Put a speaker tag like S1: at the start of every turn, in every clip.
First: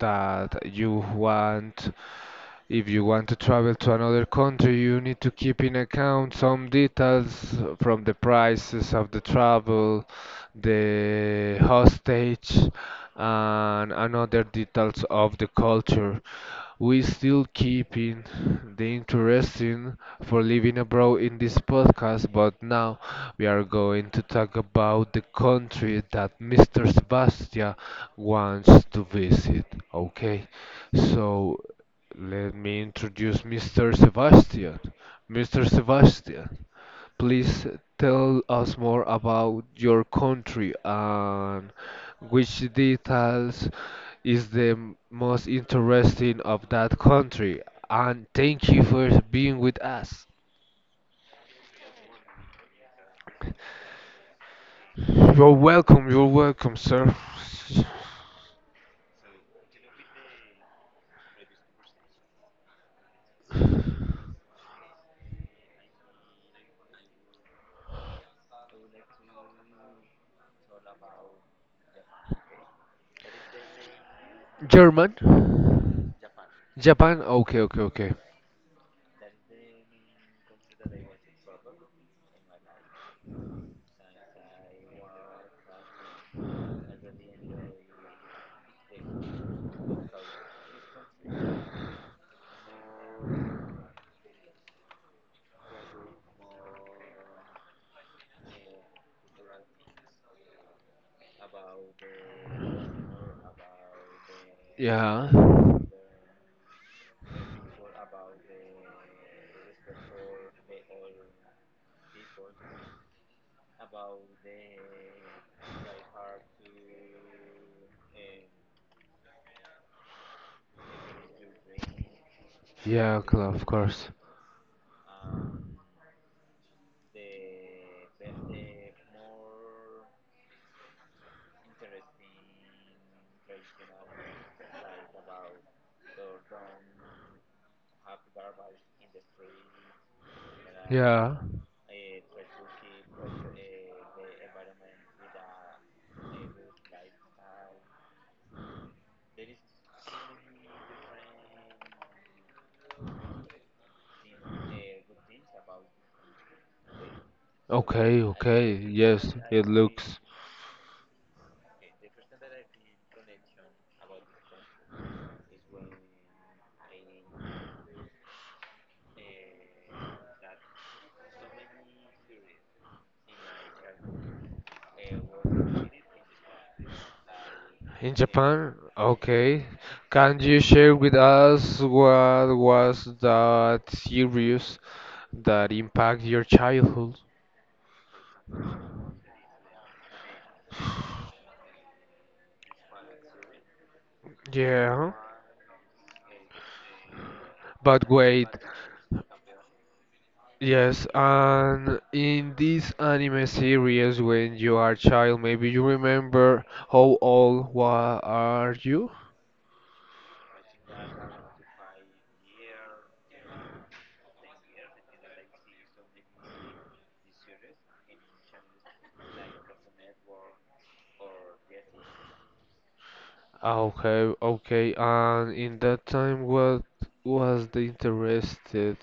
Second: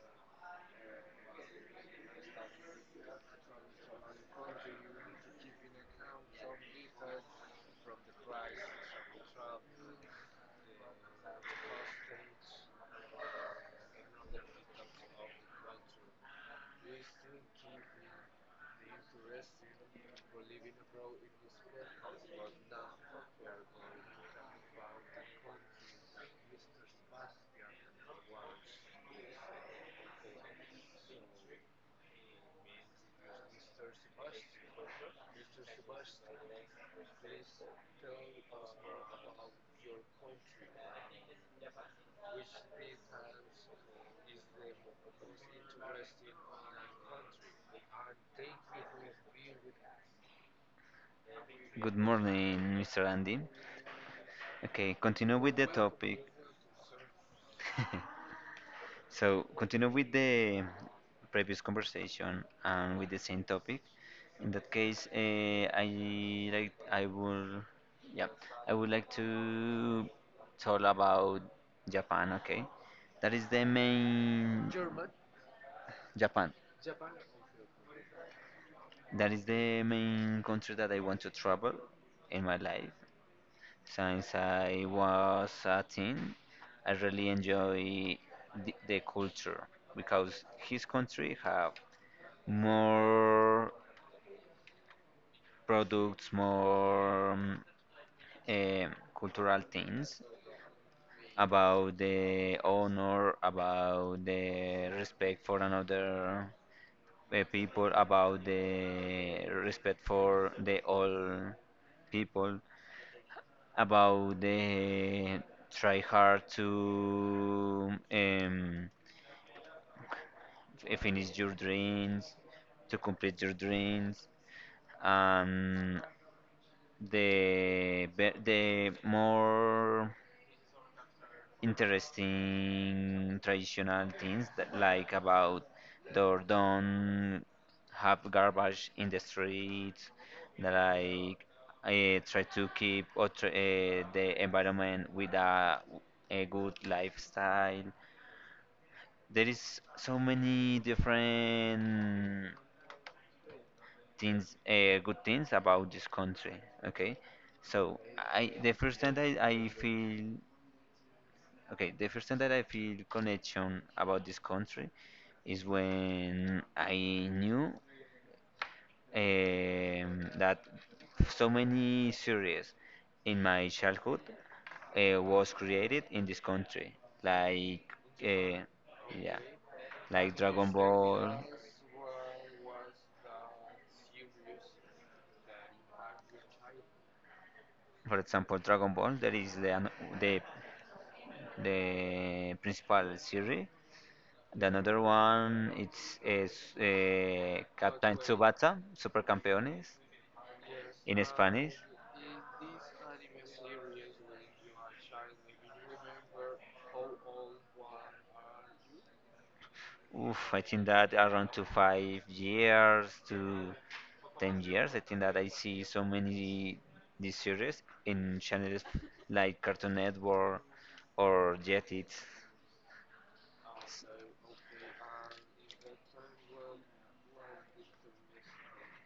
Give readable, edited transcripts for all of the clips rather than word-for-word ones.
S1: that you want if you want to travel to another country, you need to keep in account some details from the prices of the travel, the hostage, and other details of the culture. We still keeping the interesting for living abroad in this podcast, but now we are going to talk about the country that Mr. Sebastian wants to visit. Okay, so let me introduce Mr. Sebastian. Mr. Sebastian, please tell us more about your country and which details is the most interesting of that country. And thank you for being with us.
S2: Good morning, Mr. Andy. Okay, continue with the topic.
S1: You're welcome, sir.
S2: So, continue with the previous conversation and with the same topic. In that case, I like I will, yeah, I would like to talk about Japan. Okay, that is the main
S1: German?
S2: Japan.
S1: Japan? Okay, okay, okay.
S2: That is the main country that I want to travel in my life. Since I was a teen, I really enjoy the culture because his country have more products, more eh, cultural things about the honor, about the
S1: Yeah.
S2: respect for another people, about the respect for the all people. About the try hard to finish your dreams, to
S1: Yeah,
S2: complete your
S1: of course.
S2: dreams, and the more interesting traditional things that like about door don't have garbage in the streets that
S1: Yeah.
S2: like try to keep or the environment with a good lifestyle. There is so many different things, good things about this country. Okay, so
S1: Okay,
S2: I the
S1: okay.
S2: first time
S1: Yes,
S2: that I
S1: it
S2: feel
S1: looks.
S2: Okay, the first time that I feel connection about this country is when I knew that so many series in my childhood was created in this country, like
S1: In
S2: uh,
S1: Japan?
S2: yeah,
S1: Okay.
S2: like
S1: Can you
S2: Dragon
S1: share with
S2: Ball,
S1: us what was that series that impact your childhood?
S2: for example, Dragon Ball. There is the the principal series. The another
S1: Yeah.
S2: one it's is
S1: But
S2: Captain
S1: wait.
S2: Tsubasa, Supercampeones
S1: Yes,
S2: in Spanish.
S1: and in this anime series, when you are a child, maybe you remember how old wa are you?
S2: Oof, I think that around to 5 years to 10 years. I think that I see so many these series in channels like Cartoon Network or Jetix.
S1: Okay, okay. And in that time, what was the interested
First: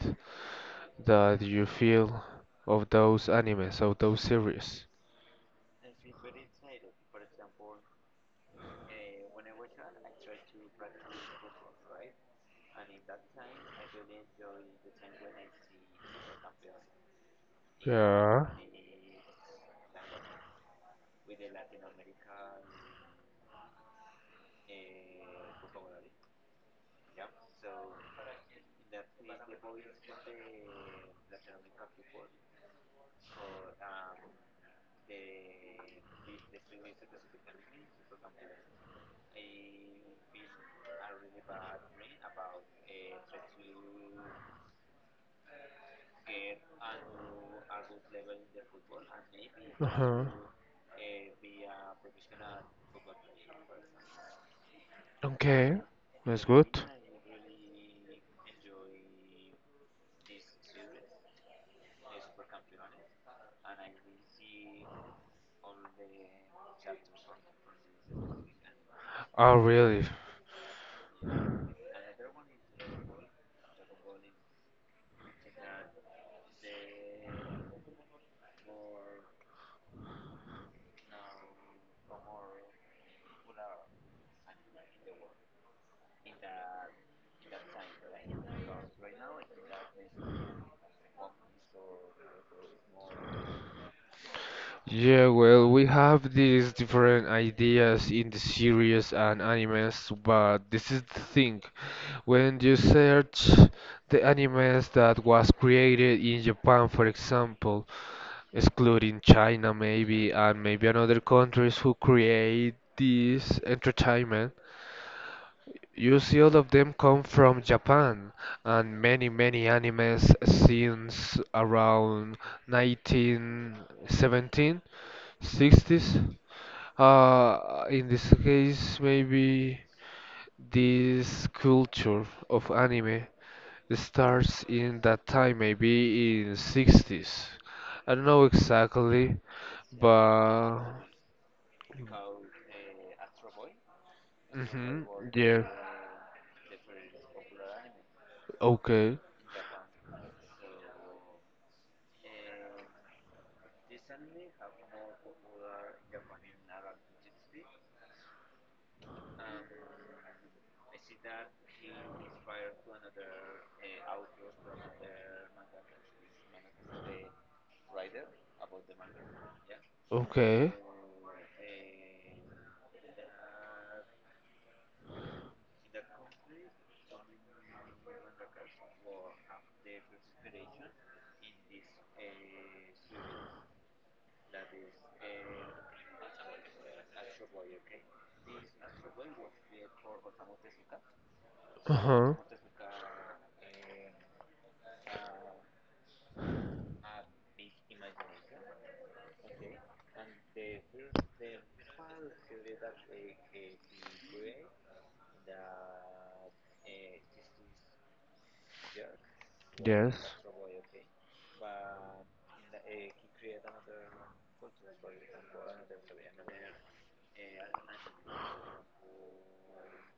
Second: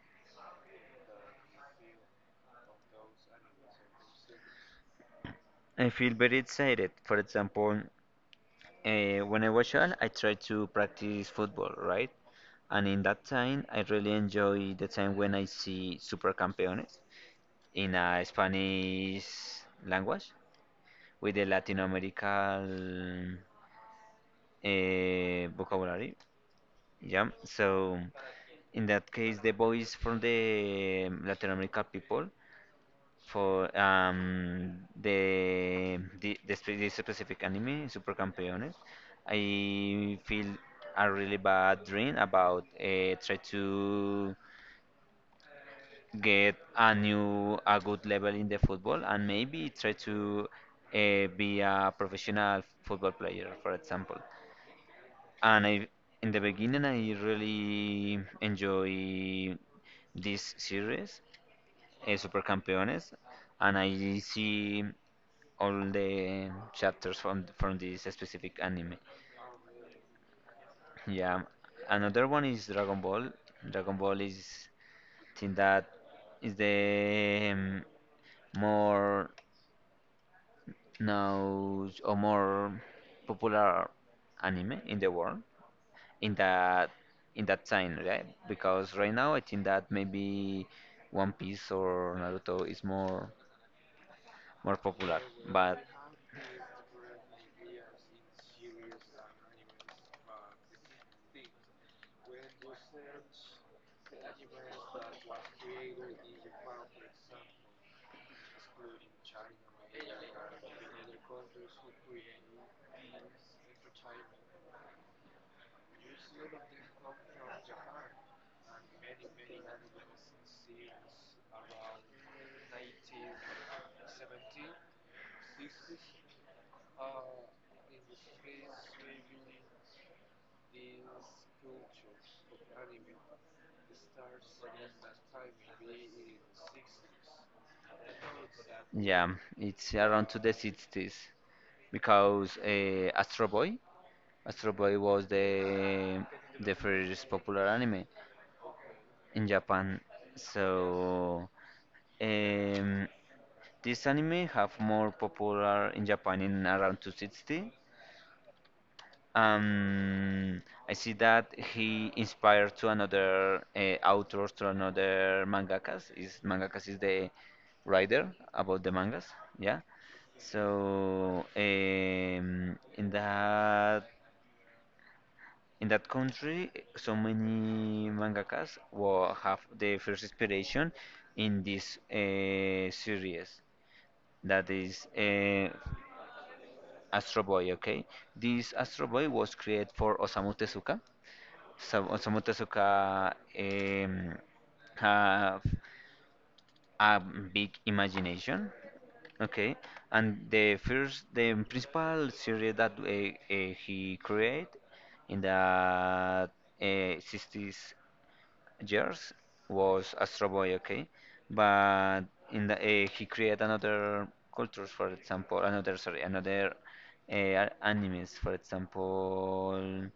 S1: that you feel of those animes, of those series?
S2: I feel very excited. For example, when I was child, I tried to practice football, right? And in that time, I really enjoy the time when I see Supercampeones in a
S1: Yeah.
S2: Spanish language with the Latin American vocabulary. Yeah, so in that case, the boys from the Latin American people for the specific anime, Super Campeones. I feel a really bad dream about try to get a good level in the football and maybe try
S1: Uh-huh.
S2: to be a professional football player, for example. And
S1: Okay,
S2: I, in the
S1: that's good.
S2: beginning, I really enjoy this series, Super Campeones, and I see all the chapters from this specific anime.
S1: Oh, really?
S2: Yeah, another one is Dragon Ball. Dragon Ball is think that is the more known or more popular anime in the world in that in that time, right? Because right now I think that maybe One Piece or Naruto is more popular.
S1: Yeah, well,
S2: But
S1: we have these different ideas in the series and animes, but this is the thing. When you search the animes that was created in Japan, for example, excluding China maybe and maybe another countries who create this entertainment, you see all of them come from Japan and many animes since around 1917, '60s. In this case, maybe this culture of anime starts in that time, maybe in '60s. I don't know
S2: yeah,
S1: exactly,
S2: it's around to the
S1: but
S2: 60s because Astro Boy
S1: hmm
S2: was
S1: yeah.
S2: the first popular anime
S1: Okay,
S2: in Japan. So um, this anime have more popular in Japan in around 260. Um, I see that he inspired to another authors, to another mangakas. Is mangakas is the writer about the mangas, yeah.
S1: okay.
S2: So in that country, so many mangakas will have the first inspiration in this series that is Astro Boy. Okay, this Astro Boy was created for Osamu Tezuka. So
S1: Uh-huh.
S2: Osamu Tezuka um, have a big imagination, okay? And the first, the principal series that he created in the 60s years
S1: Yes.
S2: was Astro Boy, okay? But in the he created another cultures, for example, another, sorry, another animes, for example,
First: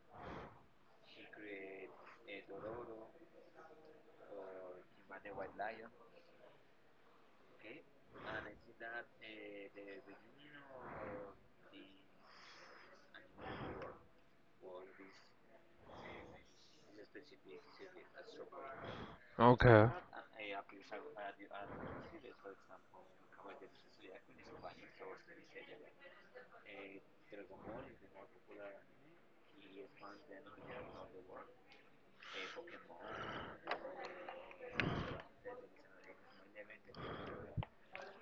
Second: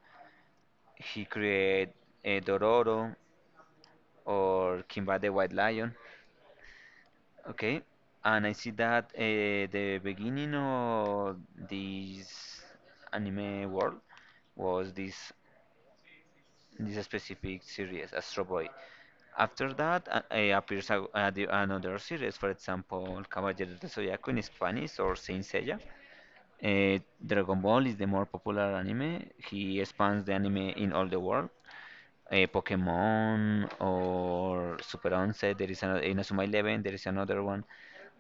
S2: he created Dororo, or Kimba the White Lion. Okay, and I see that the beginning of this anime world was this specific series, Astro Boy. After
S1: Okay.
S2: that, appears another series, for example, Caballero del Zodiaco in Spanish or Saint Seiya. Eh, Dragon Ball is the more popular anime. He expands the anime in all the world. Pokemon or Super 11. There is another Inazuma 11. There is another one,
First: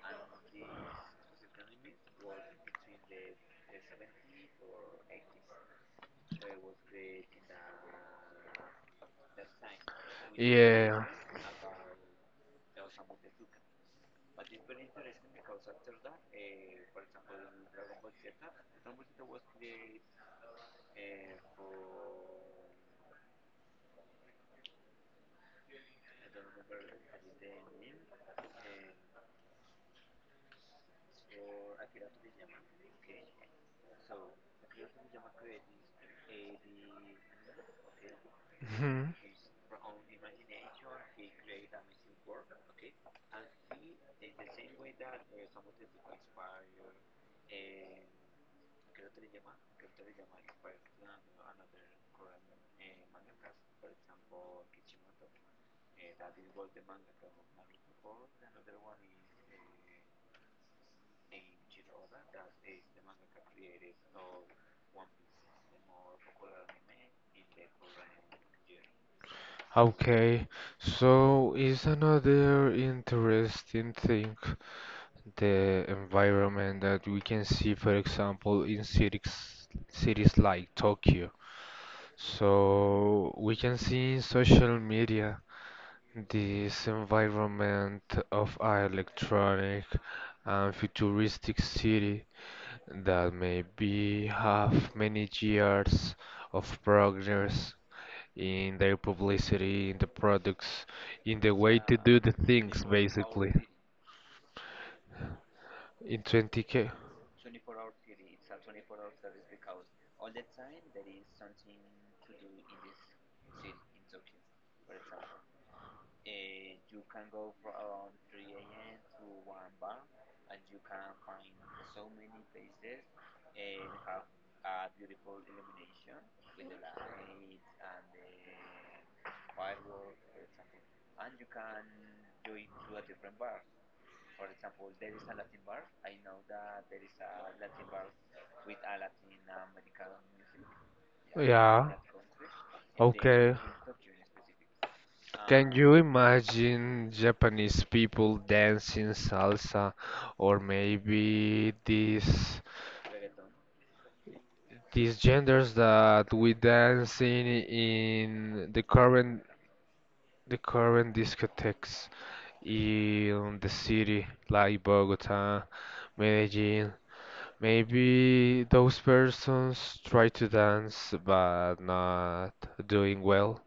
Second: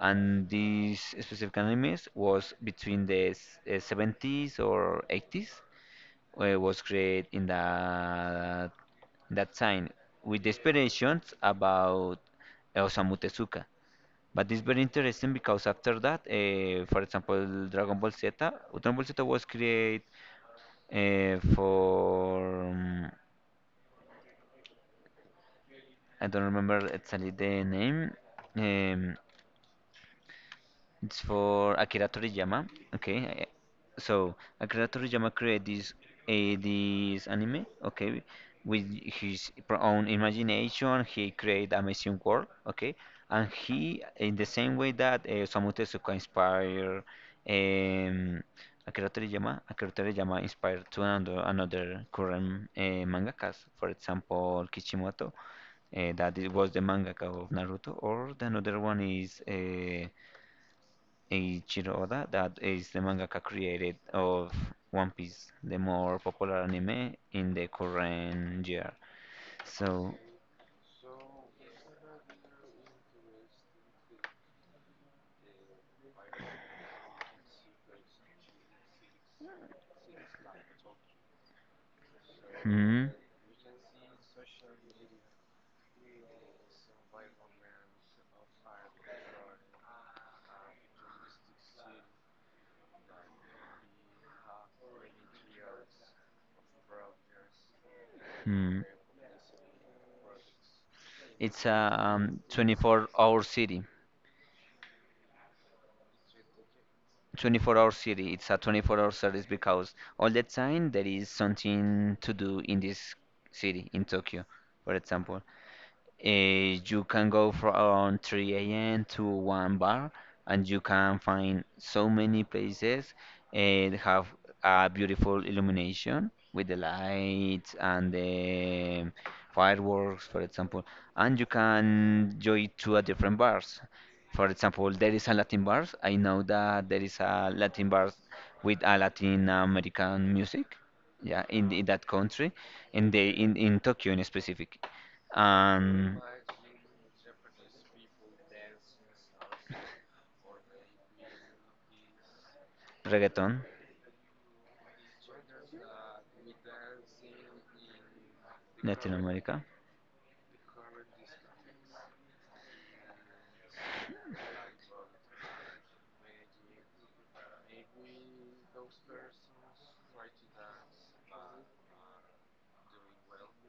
S2: and these specific animes was between the 70s or 80s. Was created in that time with the
S1: Yeah.
S2: inspirations about Osamu Tezuka. But it's very interesting because after that, for example, Dragon Ball Z, was created uh, for. mm, I don't remember exactly the name. Um, it's for Akira Toriyama. Okay, so Akira Toriyama created this anime. Okay, with
S1: hmm
S2: his own imagination, he created amazing world. Okay, and he in the same way that Osamu Tezuka inspired um, Akira Toriyama, Akira Toriyama inspired to another current mangakas, for example Kishimoto, that it was the mangaka of Naruto, or the another one is Eiichiro Oda, that is the mangaka created of One Piece, the more popular anime in the current year. So,
S1: Okay. So is another interesting thing. The environment that we can see, for example, in cities like Tokyo.
S2: hmm,
S1: So we can see in social media this environment of our electronic and futuristic city that maybe have many years of progress in
S2: hmm.
S1: their publicity, in the products, in the
S2: It's a
S1: way to do the things,
S2: 24-hour
S1: basically.
S2: city.
S1: In 20K.
S2: 24-hour city. It's a 24-hour service because all the time there is something to do in this city, in Tokyo, for example. You can go from 3 a.m. to one bar, and you can find so many places and have a beautiful illumination with the lights and the fireworks, for example. And you can join to a different bars. For example, there is a Latin bars. I know that there is a Latin bars with a Latin American music, yeah, in
S1: Yeah,
S2: that country,
S1: okay.
S2: in Tokyo in specific.
S1: Can you
S2: Um,
S1: imagine Japanese people dancing salsa or maybe these
S2: Reggaeton,
S1: these genders that we dancing in the
S2: Latin
S1: current
S2: America.
S1: the current discotheques in the city like Bogota, Medellin. Maybe those persons try to dance but not doing well.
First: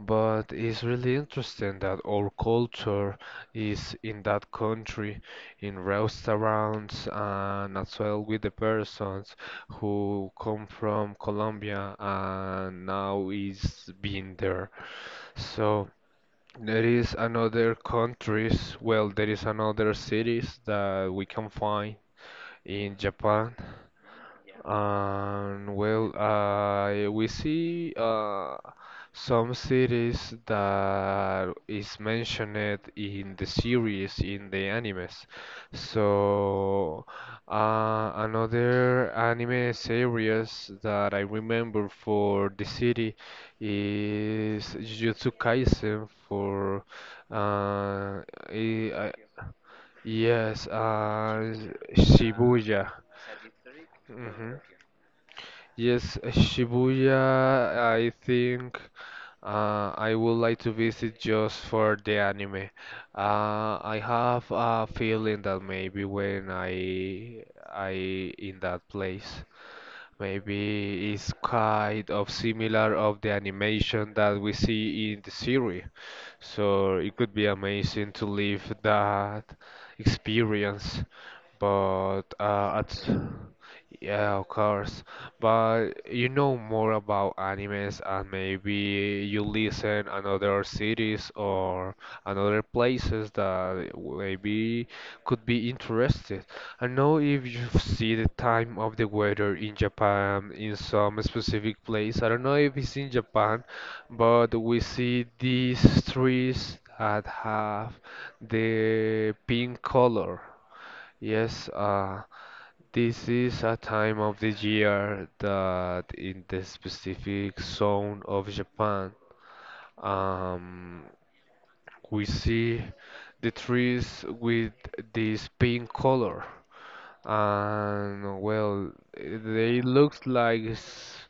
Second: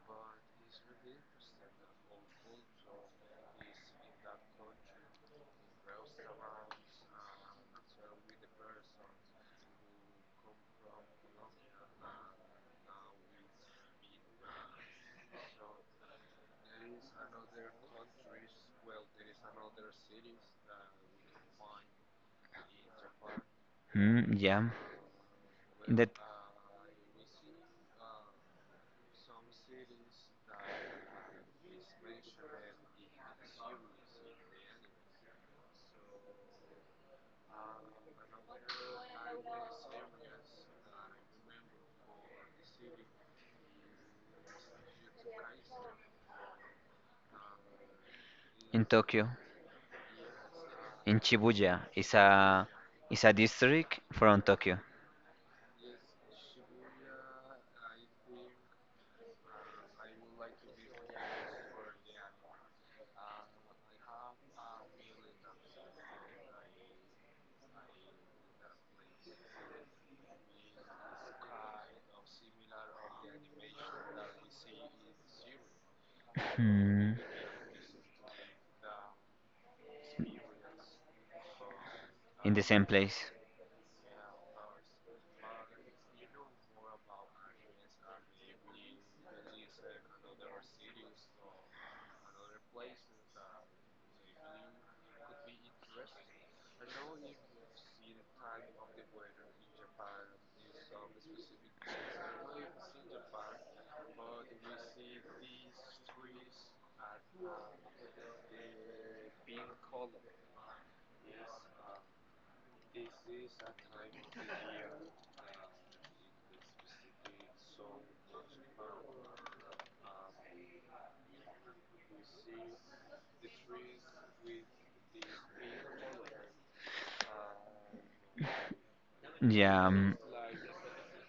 S1: But it's really interesting that our culture is in that country, in restaurants, and as well with the persons who come from Colombia and now is being there. So there is another countries, well, there is another cities that we can find in Japan
S2: Mm, yeah,
S1: and
S2: in the,
S1: well, we see some cities that is mentioned in the series, in the animes. So another anime series that I remember for the city is Jujutsu Kaisen for uh,
S2: in
S1: i
S2: Tokyo,
S1: I- yes,
S2: in Shibuya, is a
S1: Shibuya.
S2: is a district from
S1: hmm
S2: Tokyo.
S1: Yes, Shibuya, I think I would like to visit just for the anime. I have a feeling that maybe when I in that place, maybe it's kind of similar of the animation that we see in the series. So
S2: Hmm,
S1: it could be amazing to live that experience. But
S2: in the same
S1: it's
S2: place.
S1: yeah, of course. But you know more about animes, and maybe you listen another cities or another places that maybe could be interested. I know if you see the time of the weather in Japan in some specific place. I don't know if it's in Japan, but we see these trees that have the pink color. Yes, this is a time of the year that in the specific zone of Japan, um, we see the trees with this pink color and well, they
S2: Yeah.
S1: looks like it's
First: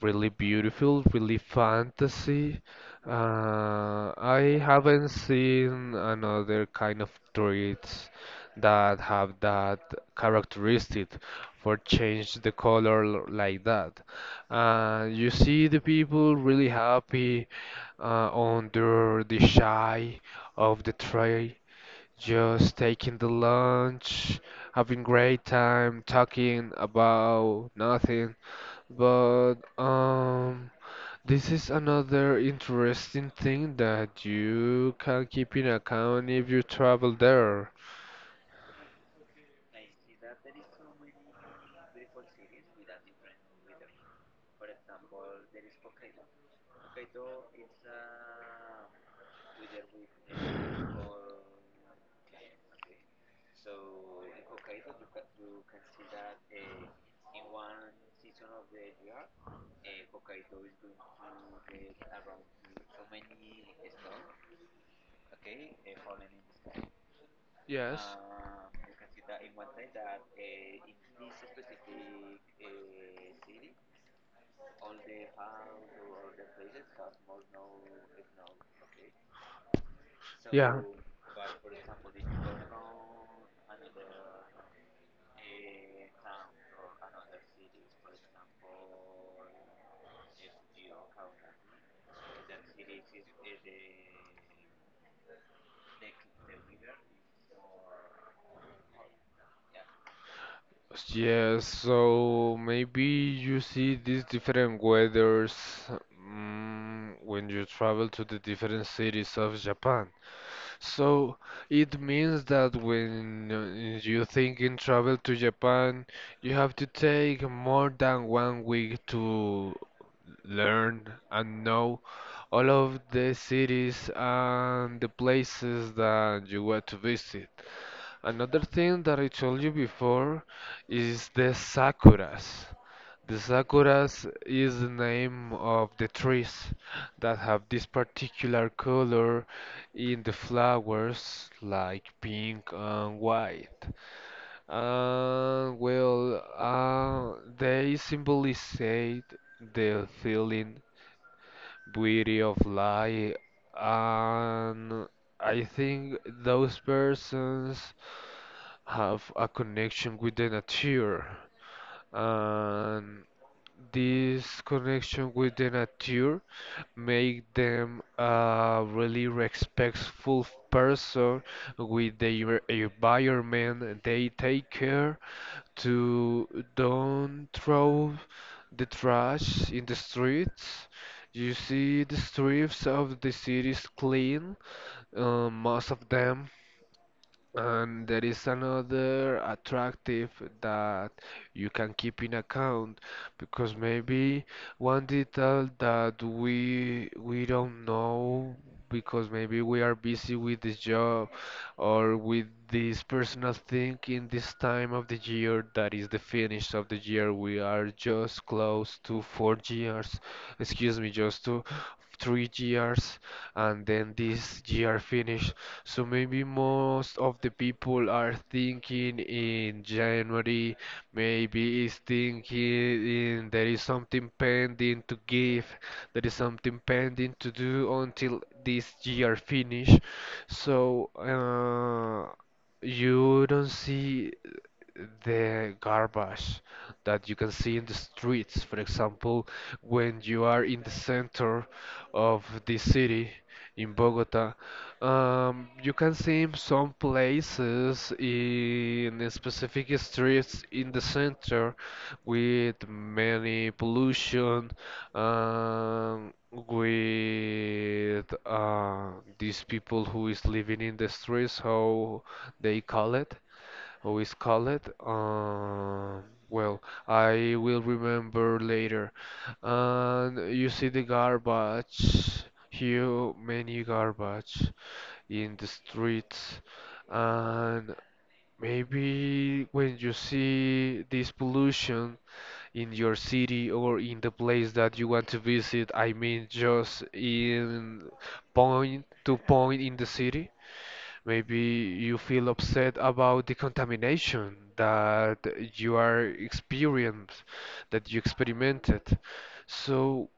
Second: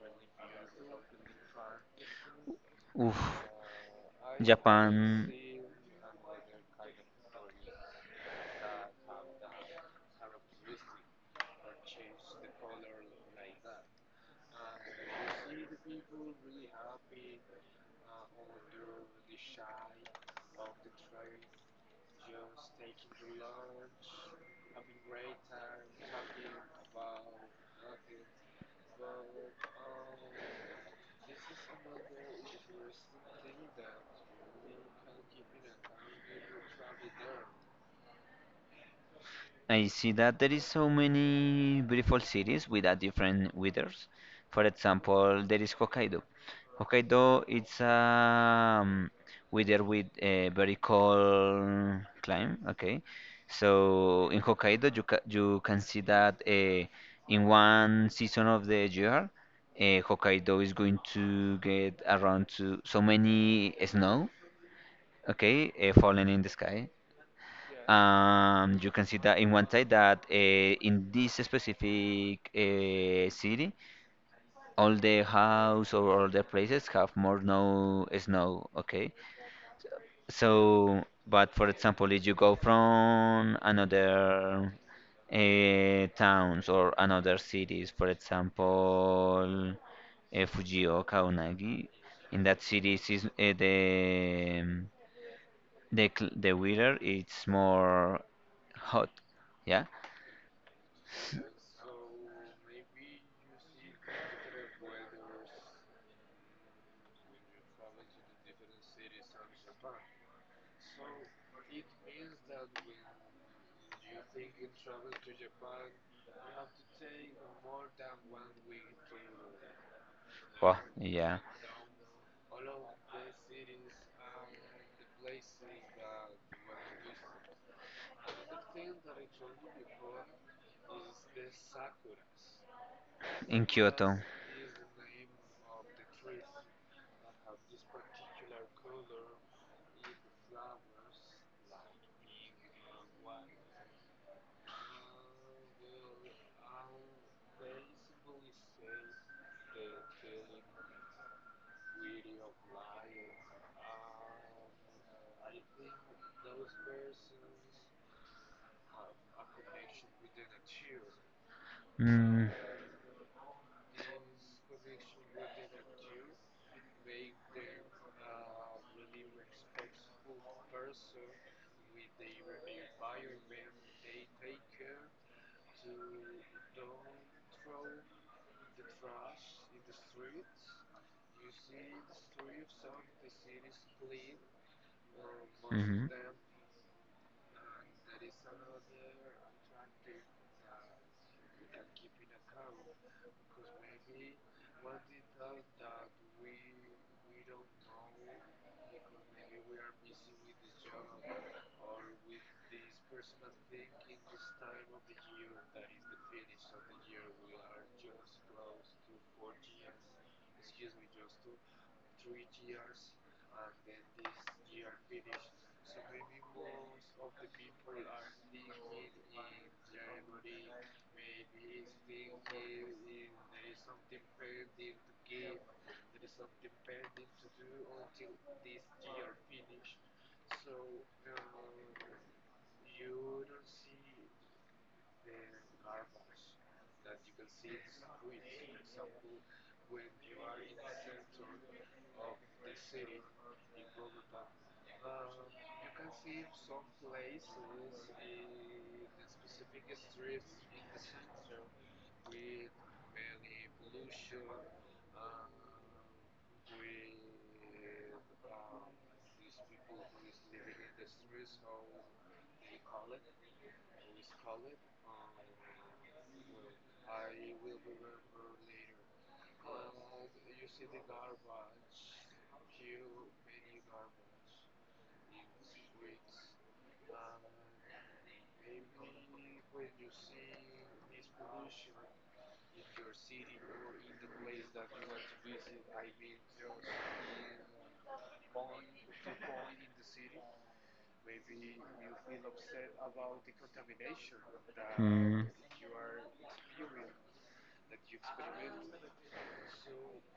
S1: really beautiful, really fantasy.
S2: Oof,
S1: I haven't
S2: Japan.
S1: seen another kind of trees that have that characteristic for change the color like that. You see the people really happy under the shade of the tree just taking the lunch, having great time, talking about nothing. But this is another interesting thing that you can keep in account if you travel there.
S2: I see that there is so many beautiful cities with a different weathers. For example, there is Hokkaido. Hokkaido it's weather with a very cold climate. Okay, so in Hokkaido you can see that in one season of the year, Hokkaido is going to get around to so many snow. Okay, falling in the sky.
S1: Yes.
S2: You can see that in one side that in this specific city, all the house or all the places have more no snow. Okay,
S1: Yeah.
S2: so but for example, if you go from another towns or another cities, for example, Fujioka or Nagi, in that city, is the weather it's more hot. Yeah,
S1: Yes, so maybe you see these different weathers when you travel to the different cities of Japan. So it means that when you think in travel to Japan, you have to take more than 1 week to
S2: well,
S1: learn
S2: yeah,
S1: and know all of the cities and the places that you want to visit. Another thing that I told you before is the sakuras. The
S2: in Kyoto.
S1: sakuras is the name of the trees that have this particular color in the flowers, like pink and white. Well, they symbolize the feeling beauty of life and I think those persons have a connection with the nature
S2: Mm,
S1: and this connection with the nature make them a really respectful person with the environment they take care to don't throw the trash in the streets. You see the streets of the cities clean, most of
S2: mhm.
S1: them and there is another attractive that you can keep in account because maybe one detail that we don't know because maybe we are busy with this job or with this personal thing in this time of the year that is the finish of the year. We are just close to 4 years, excuse me, just to 3 years and then this year finish so maybe most of the people are thinking in January, maybe is thinking in there is something pending to give, there is something pending to do until this year finish. So you don't see the garbage that you can see in the streets, for example, when you are in the center of the city in Bogota. You can see in some places in specific streets in the center with many pollution, with these people who is living in the streets, how they call it always call it. Well, I will remember later. And you see the garbage, huge many garbage in the streets, and maybe when you see this pollution in your city or in the place that you want to visit, I mean just in point to point in the city. Maybe you feel upset about the contamination that
S2: Mm.
S1: you are experienced, that you experimented. So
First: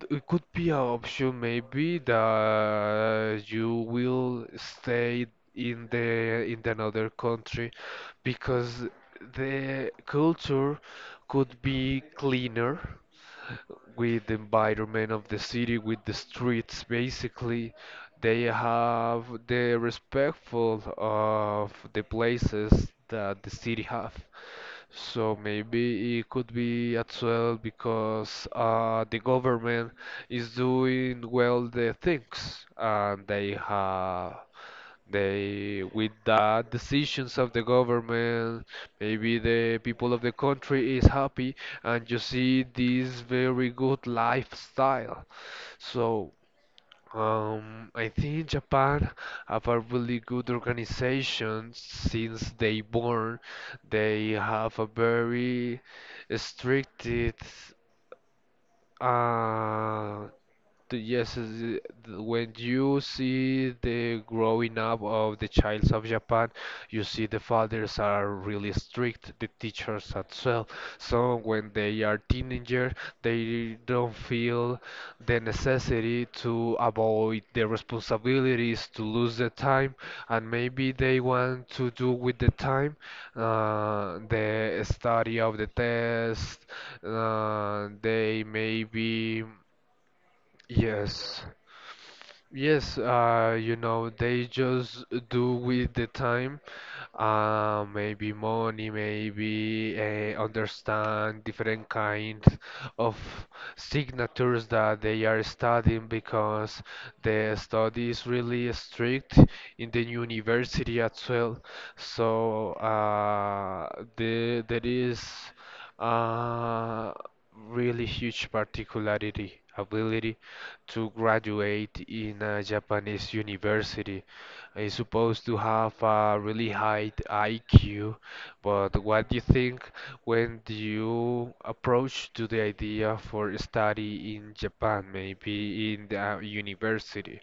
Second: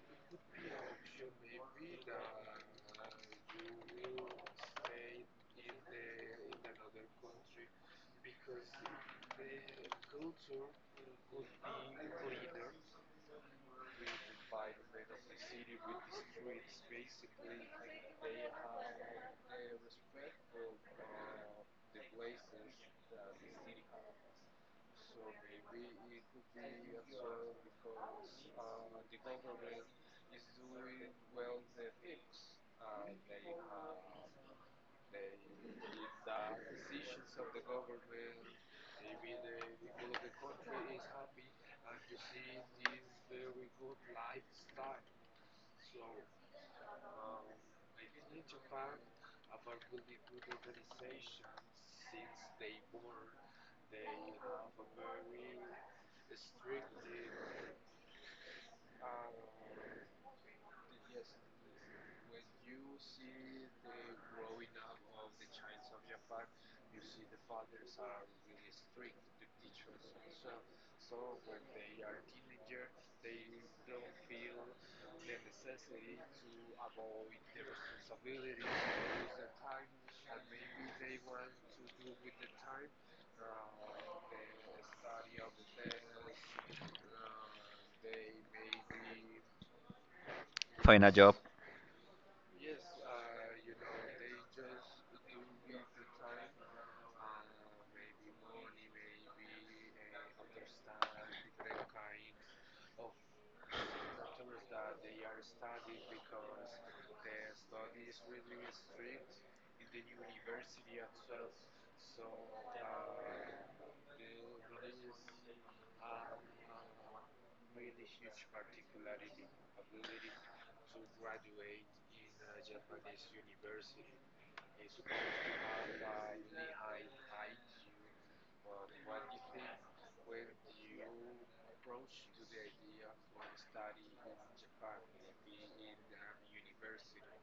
S1: it could be an option maybe that you will stay in another country because the culture could be cleaner with the environment of the city, with the streets, basically. They have the respectful of the places that the city have. So maybe it could be as well because the government is doing well the things and they have they with the decisions of the government maybe the people of the country is happy and you see this very good lifestyle. So, I think Japan have a really good organization since they born. They have a very stricted uh, Yes, when you see the growing up of the childs of Japan, you see the fathers are really strict, the teachers as well. So when they are teenager, they don't feel the necessity to avoid their responsibilities, to lose the time, and maybe they want to do with the time the study of the test. They maybe.
S2: Find a job.
S1: Yes. Yes, they just do with the time, maybe money, maybe understand different kinds of signatures that they are studying because the study is really strict in the university as well. So there is uh, really huge particularity ability to graduate in a Japanese university. Is supposed to have a really high IQ, but what do you think when you approach to the idea for study in Japan, maybe in the university?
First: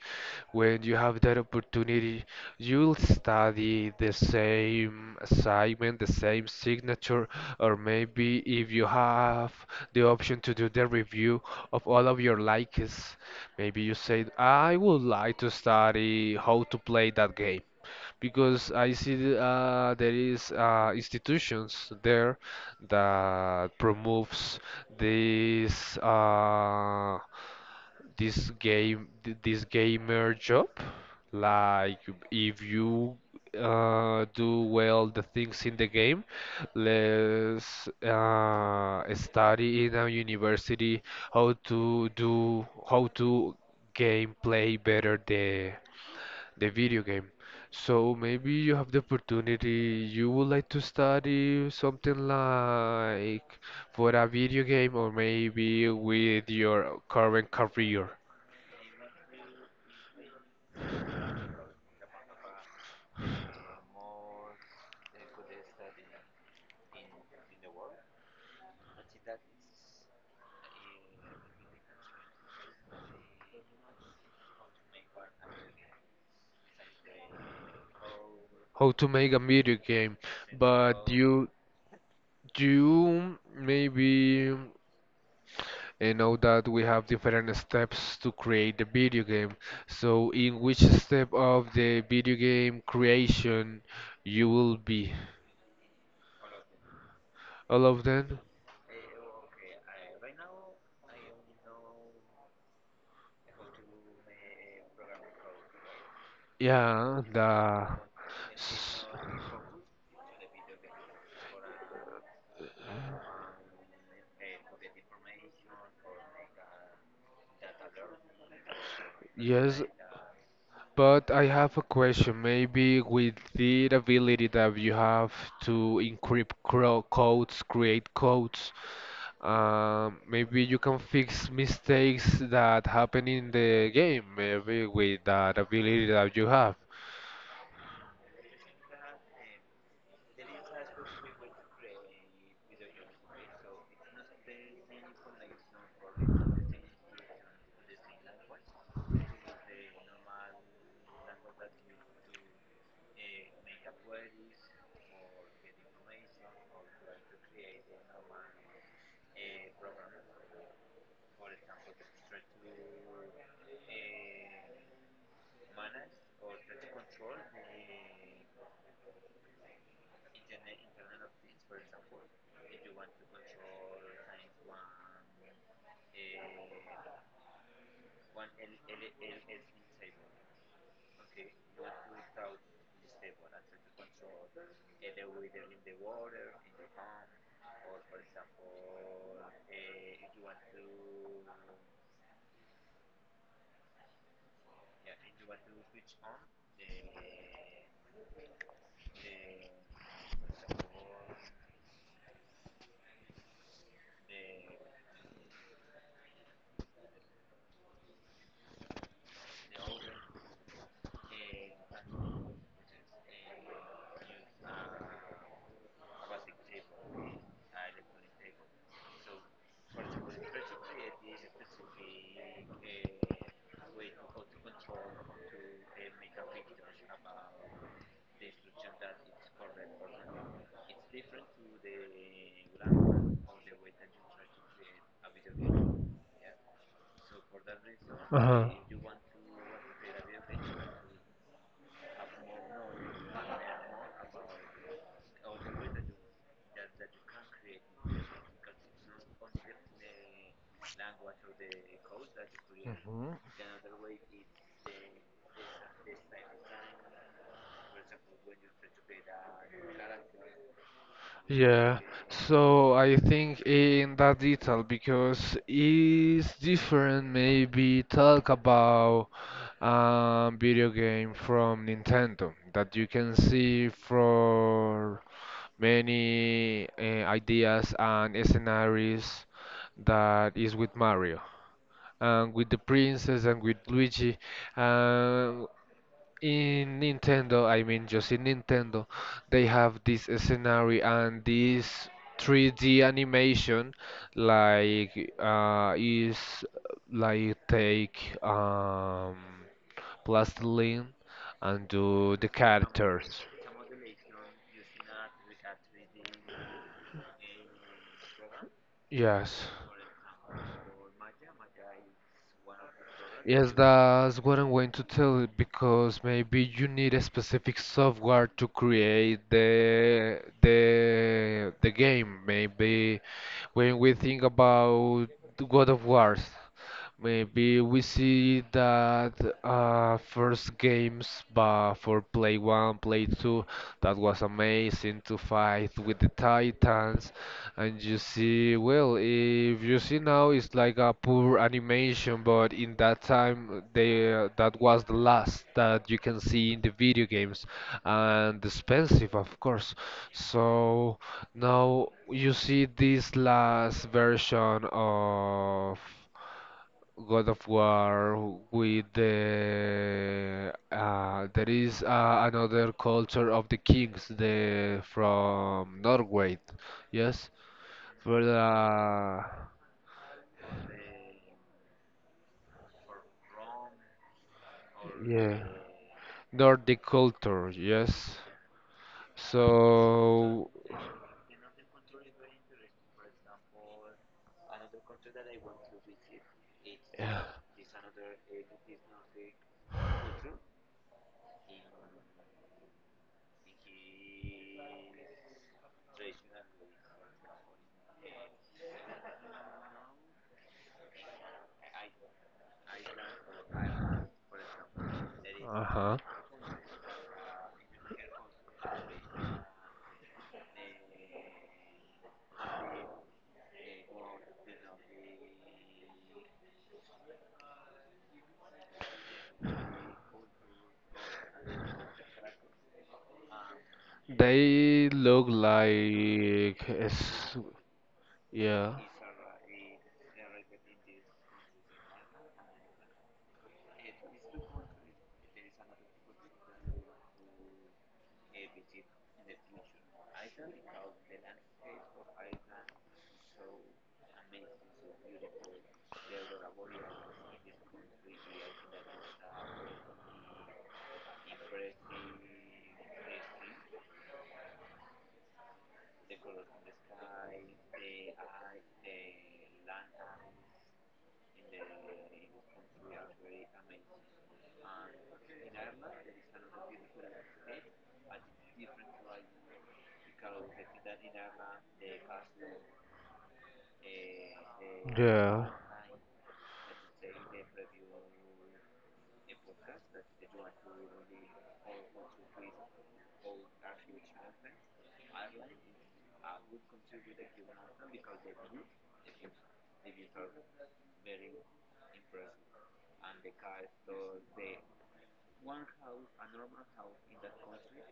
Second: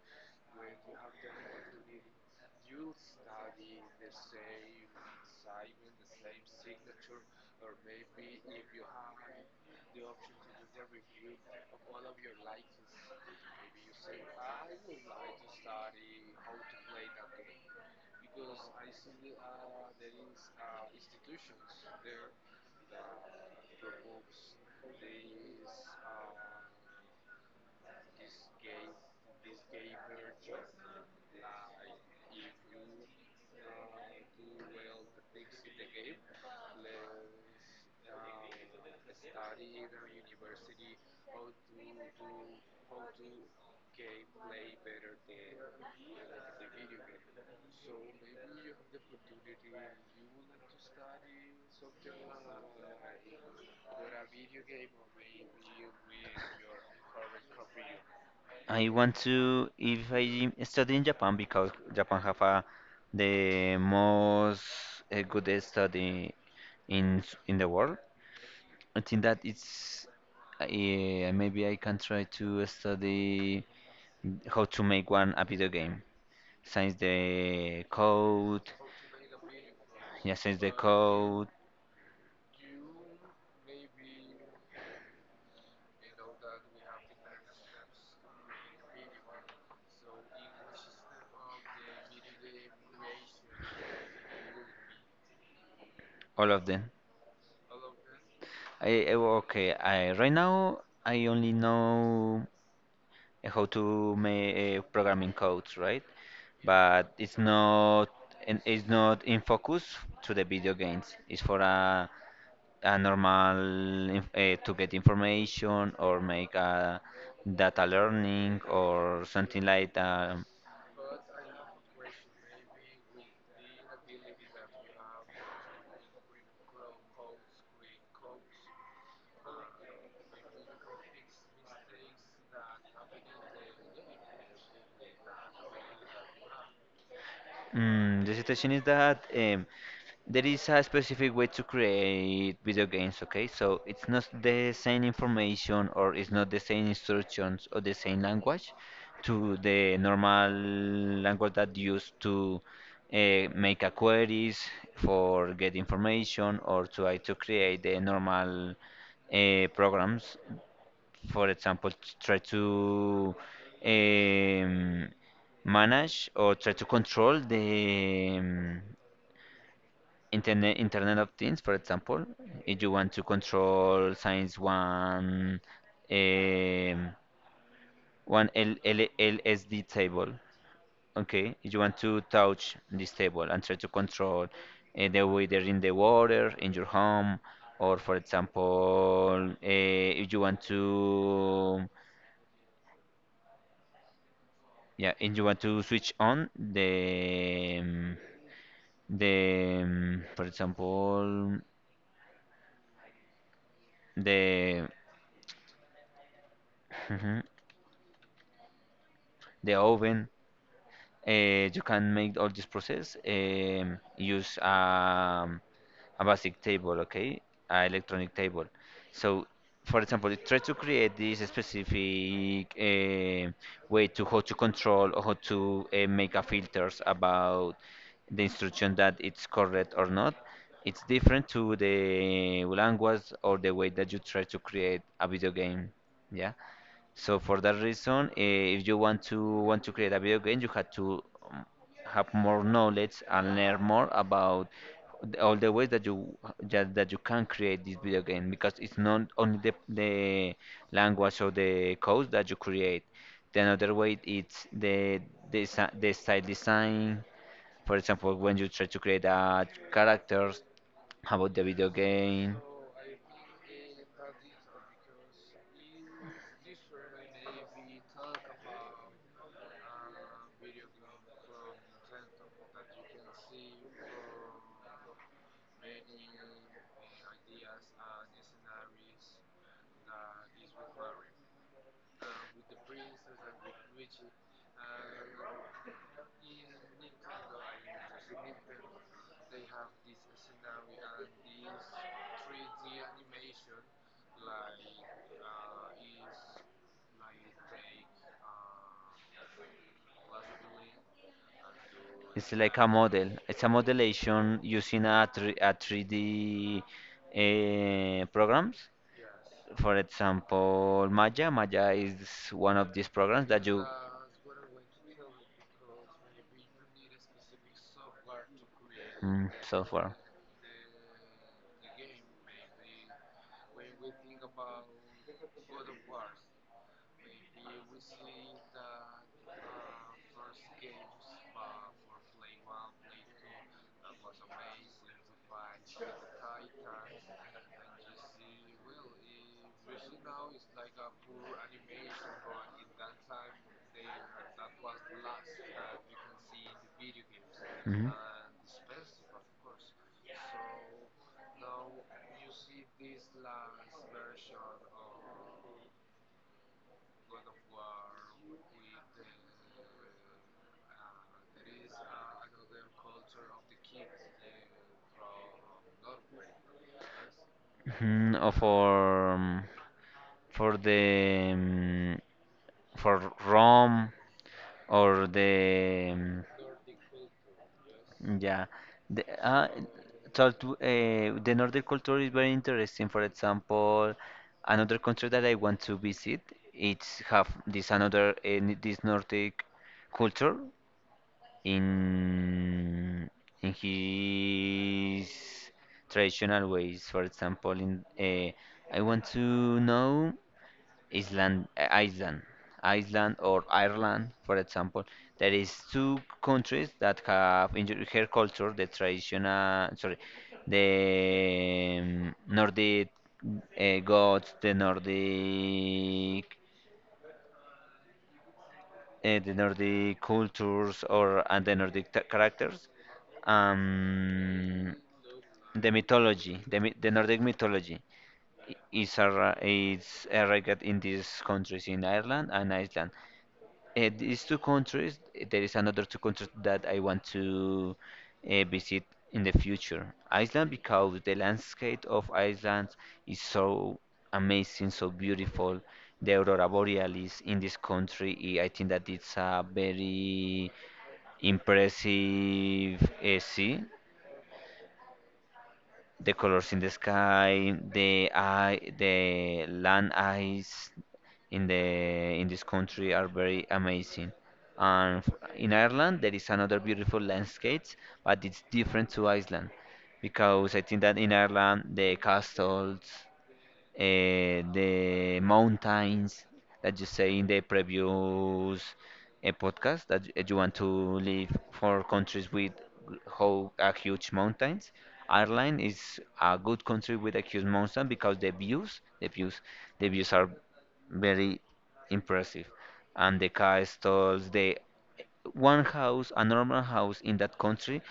S1: When you have that opportunity, you'll study the same assignment, the same signature, or maybe if you have the option to do the review of all of your likes, maybe you say, I would like to study how to play that game. Because I see there is institutions there that promotes this uh, this gamer job like if you do well the things in the game let's study in a university how to game play better the video game so maybe you have the opportunity you would like to study something like for a video game or maybe with your current career
S2: I want to if I study in Japan because Japan have the most good study in the world. I think that it's maybe I can try to study how to make one a video game. Since the code,
S1: how to make a video game,
S2: yeah, since the
S1: but
S2: code,
S1: you maybe know that we have different steps to create the video game. So in which step of the video game creation you will be?
S2: all of them.
S1: All of them?
S2: I, I- okay, I right now I only know how to make programming codes, right? But
S1: Yeah,
S2: it's not and it's
S1: s-
S2: not in focus to the video games. It's for a normal to get information or make a data learning or something
S1: yes.
S2: like that.
S1: But I have a question. Maybe with the ability that you have to encrypt codes, create codes, maybe you can fix mistakes that happen in the game, maybe with that ability that you have.
S2: The situation is that there is a specific way to create video games, okay? So it's not the same information or it's not the same instructions or the same language to the normal language that used to make a queries for get information or try to create the normal programs, for example, try to um, manage or try to control the Internet of Things, for example. If you want to control Science One, um, one LLLSD table. Okay, you want to touch this table and try to control the weather in the water, in your home, or for example, if you want to, yeah, if you want to switch on the, for example, the, Mhm. The oven. You can make all this process use a basic table, okay, a electronic table. So, for example, it tries to create this specific way to how to control or how to make a filters about the instruction that it's correct or not. It's different to the language or the way that you try to create a video game. Yeah. So for that reason,
S1: Uh-huh.
S2: if you want to create a video game, you have to um, have more knowledge and learn more about all the ways that you that you can create this video game because it's not only the language or the code that you create.
S1: Mhm.
S2: The another way it's the style design. For example, when you try to create a characters about the video
S1: Yeah,
S2: game.
S1: so I think in that detail because it's different maybe talk about video game from Nintendo that you can see for many ideas and scenarios that is with Mario and with the princess and with Luigi. In Nintendo, I mean, just in Nintendo, they have this scenario and this 3D animation, like is like take plastiline and do the
S2: It's like a model.
S1: characters.
S2: It's a modulation using a 3D programs.
S1: Yes.
S2: For example, Maya. Maya is one of these programs that
S1: Yes,
S2: you.
S1: that's what I'm going to tell you because maybe you need a specific software to create
S2: Mm, software.
S1: the game. Maybe when we think about God of Wars, maybe we see that first games but for Play 1, Play 2, that was amazing to fight with the Titans. And you see, well, if you see now, it's like a poor animation, but in that time, that was the last that you can see in the video games. And expensive, of course. So now you see this last version of God of War with the there is another culture of the kings the from Norway. Yes,
S2: Mhm,
S1: for
S2: or
S1: the,
S2: for the for Rome or
S1: yeah,
S2: the
S1: Nordic culture, yes.
S2: yeah, the talk
S1: So,
S2: the Nordic culture is very interesting. For example, another country that I want to visit it's
S1: yeah.
S2: have this another this Nordic culture in in his traditional ways. For example, in I want to know Island, Iceland, Iceland or Ireland, for example. There is
S1: Uh-huh.
S2: two countries that have in their culture the traditional, sorry, the Nordic gods, the Nordic cultures or and the Nordic characters, um,
S1: They look
S2: the mythology,
S1: like
S2: the Nordic
S1: it's
S2: mythology i-
S1: yeah.
S2: is arri- is arrived in these countries in Ireland and Iceland. These two countries, there is another two countries that I want to visit in the future. Iceland, because the landscape of Iceland is so amazing, so beautiful. The aurora borealis in this country, I think that it's a very impressive sea, the colors in the sky, the eye, the land eyes in this country are very amazing. In Ireland, there is another beautiful landscapes, but it's different to Iceland because I think that in Ireland the castles, the
S1: Yeah.
S2: mountains that you say in the previous podcast, that you want to live for countries with how a huge mountains. Ireland is a good country with a huge mountain because the views, the views are very impressive, and the castles, the one house, a normal house in that country,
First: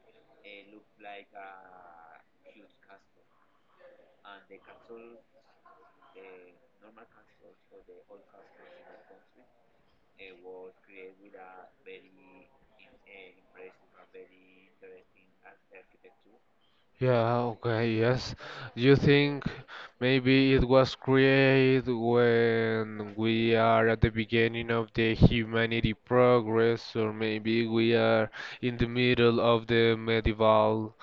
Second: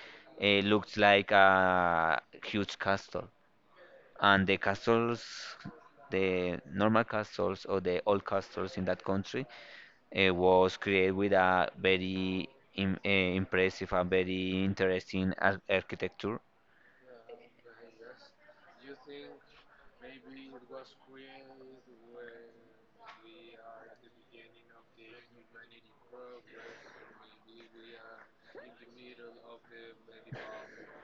S2: looks like a huge castle, and the castles, the normal castles or the old castles in that country, was created with a very im impressive and very interesting ar architecture.
S1: Yeah, okay, yes. You think maybe it was created when we are at the beginning of the humanity progress, or maybe we are in the middle of the medieval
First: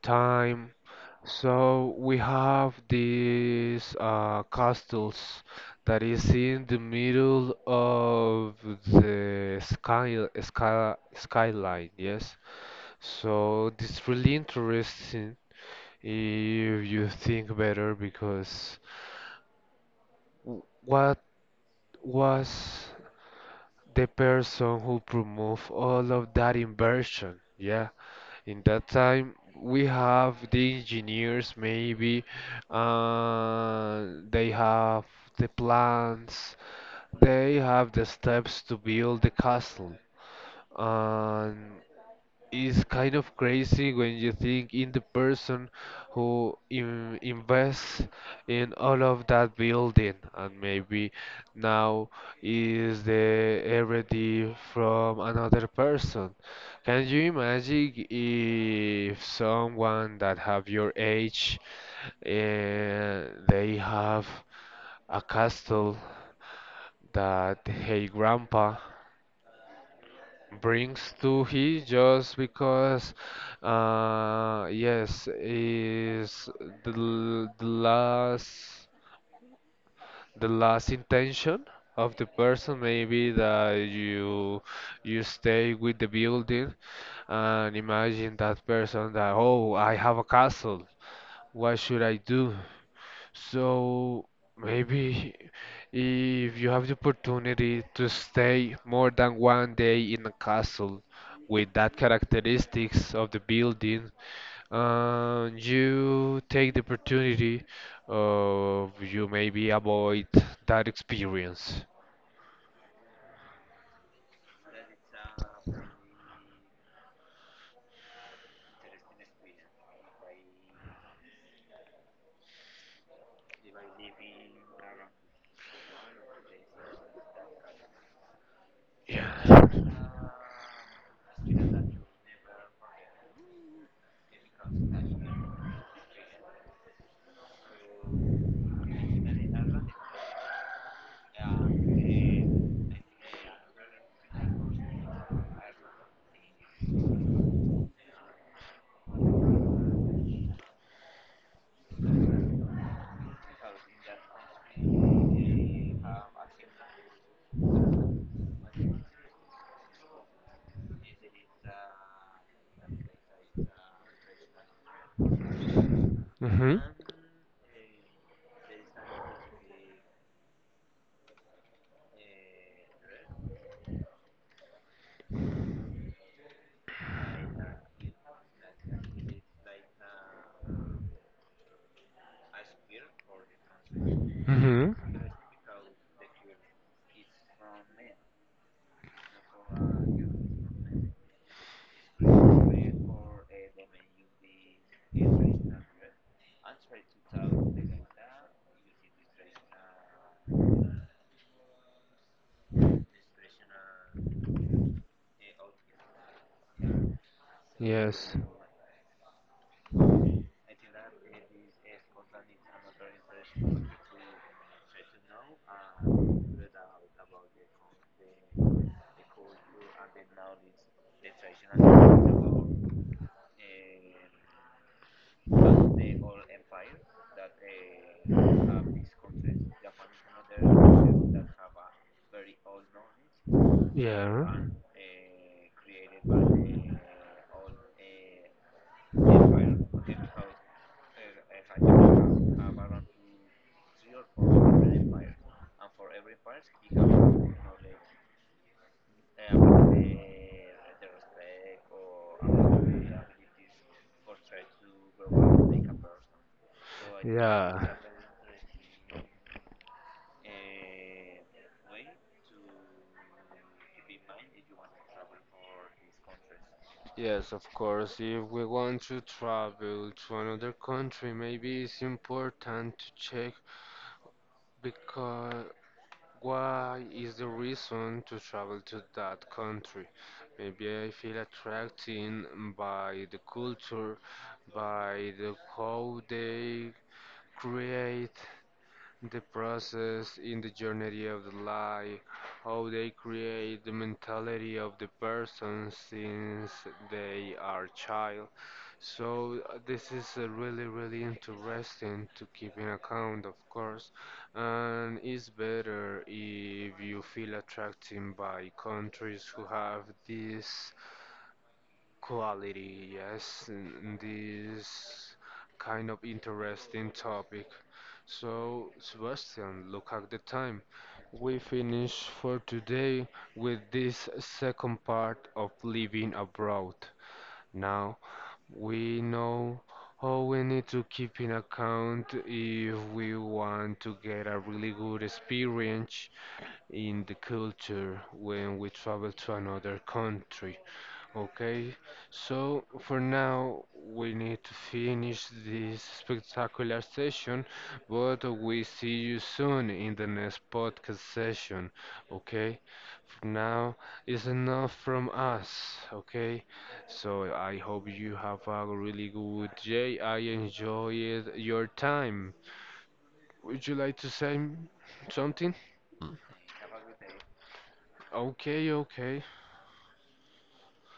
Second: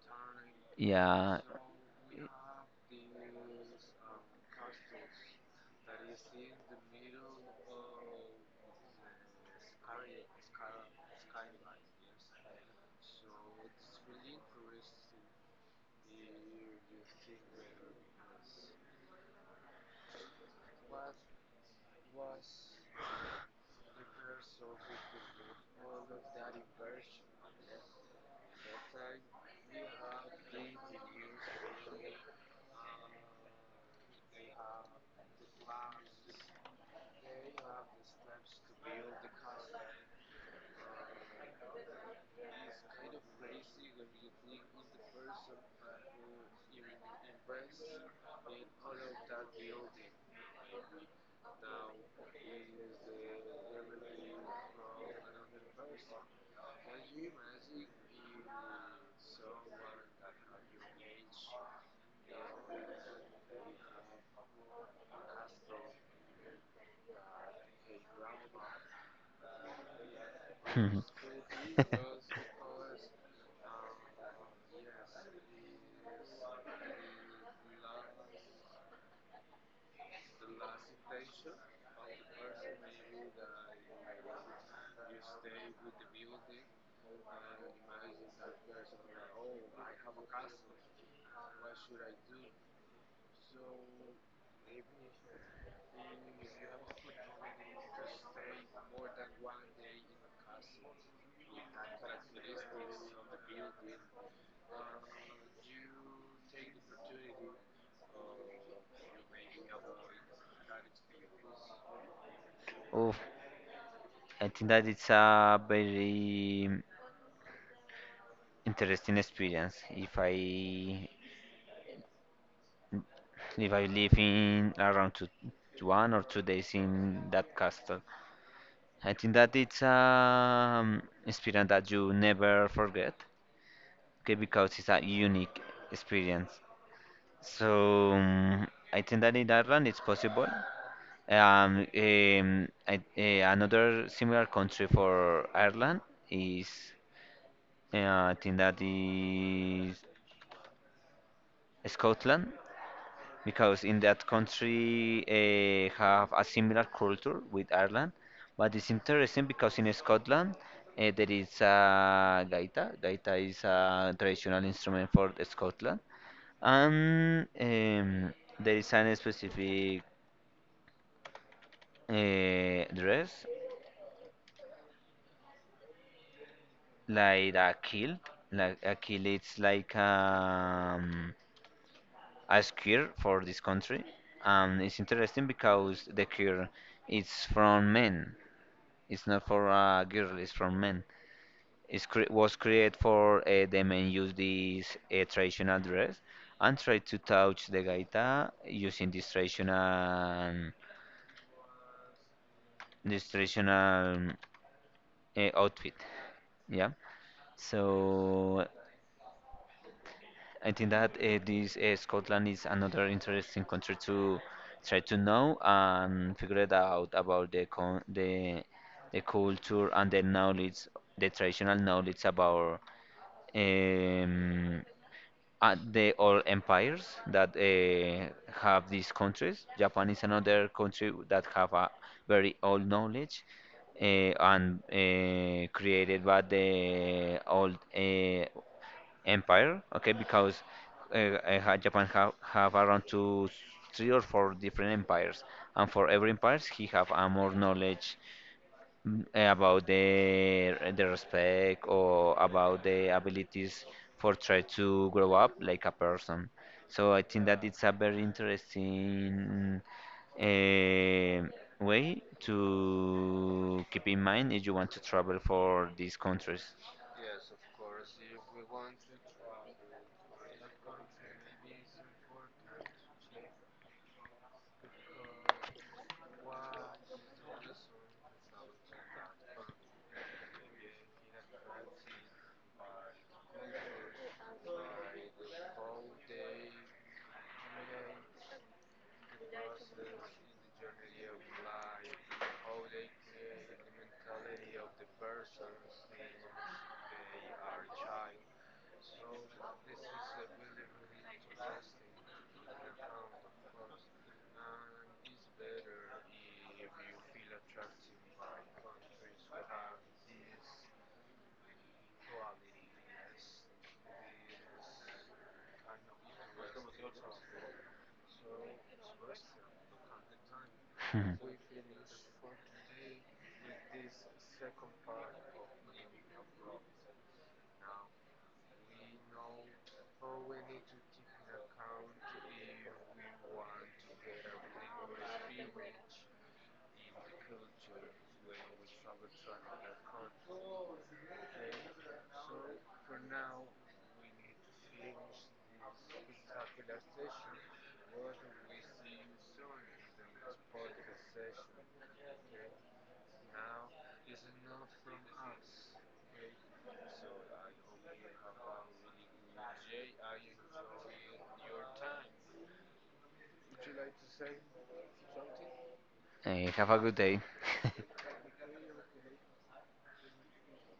S1: time.
S2: Yeah.
S1: So we have these castles that is in the middle of the skyline. Yes. So this really interesting if you think better because what was the person who promote all of that inversion? Yeah. In that time, we have the engineers, maybe, uh, they have the plans, they have the steps to build the castle. And it's kind of crazy when you think in the person who invests in all of that building and maybe now is the heredity from another person. Can you imagine if someone that have your age and they have a castle that hey grandpa brings to he just because yes is the last, the last intention of the person maybe that you stay with the building and imagine that person that, oh, I have a castle, what should I do? So maybe if you have the opportunity to stay more than one day in a castle with that characteristics of the building, you take the opportunity of you maybe avoid that experience.
S2: Oh, I think that it's a very interesting experience. If I live in around two, 1 or 2 days in that castle, I think that
S1: Yeah.
S2: it's an experience that you never forget. Okay, because it's a unique experience. So I think that in Ireland it's possible. Another similar country for Ireland is, yeah, I think that is Scotland, because in that country have a similar culture with Ireland. But it's interesting because in Scotland there is a gaita. Gaita is a traditional instrument for Scotland,
S1: Mm-hmm.
S2: and there is a specific dress like a kilt. Like a kilt, it's like a skirt for this country.
S1: Mm-hmm.
S2: It's interesting because the cure is from men. It's not for girls, it's for men. It cre was created for the men use this traditional dress and try to touch the gaita using this traditional outfit. Yeah.
S1: Yes.
S2: So I think that this Scotland is another interesting country to try to know and figure it out about the culture and the knowledge, the traditional knowledge about um, the old empires that have these countries. Japan is another country that have a very old knowledge, uh,
S1: Yeah.
S2: and created by the old empire. Okay, because Japan have around two, three or four different empires, and for every empires he have a more knowledge about the respect or about the abilities for try to grow up like a person. So I think that it's a
S1: Yeah.
S2: very interesting eh, way to keep in mind if you want to travel for these countries.
S1: Yes, of course. If we want to travel to another country, maybe it's important to check because why is the reason to travel to that country? Maybe I feel attracted by the culture, by the how they create the process in the journey of the life, how they create the mentality of the person since they are child. So this is really really interesting to keep in account, of course, and it's better if you feel attracted by countries who have this quality, yes, in this kind of interesting topic. So, Sebastian, look at the time. We finish for today with this second part of living abroad. Now, we know how we need to keep in account if we want to get a really good experience in the culture when we travel to another country. Okay, so for now we need to finish this spectacular session, but we see you soon in the next podcast session. Okay, for now it's enough from us. Okay, so I hope you have a really good day. I enjoyed your time. Would you like to say something?
S2: Have a good day.
S1: Okay, okay.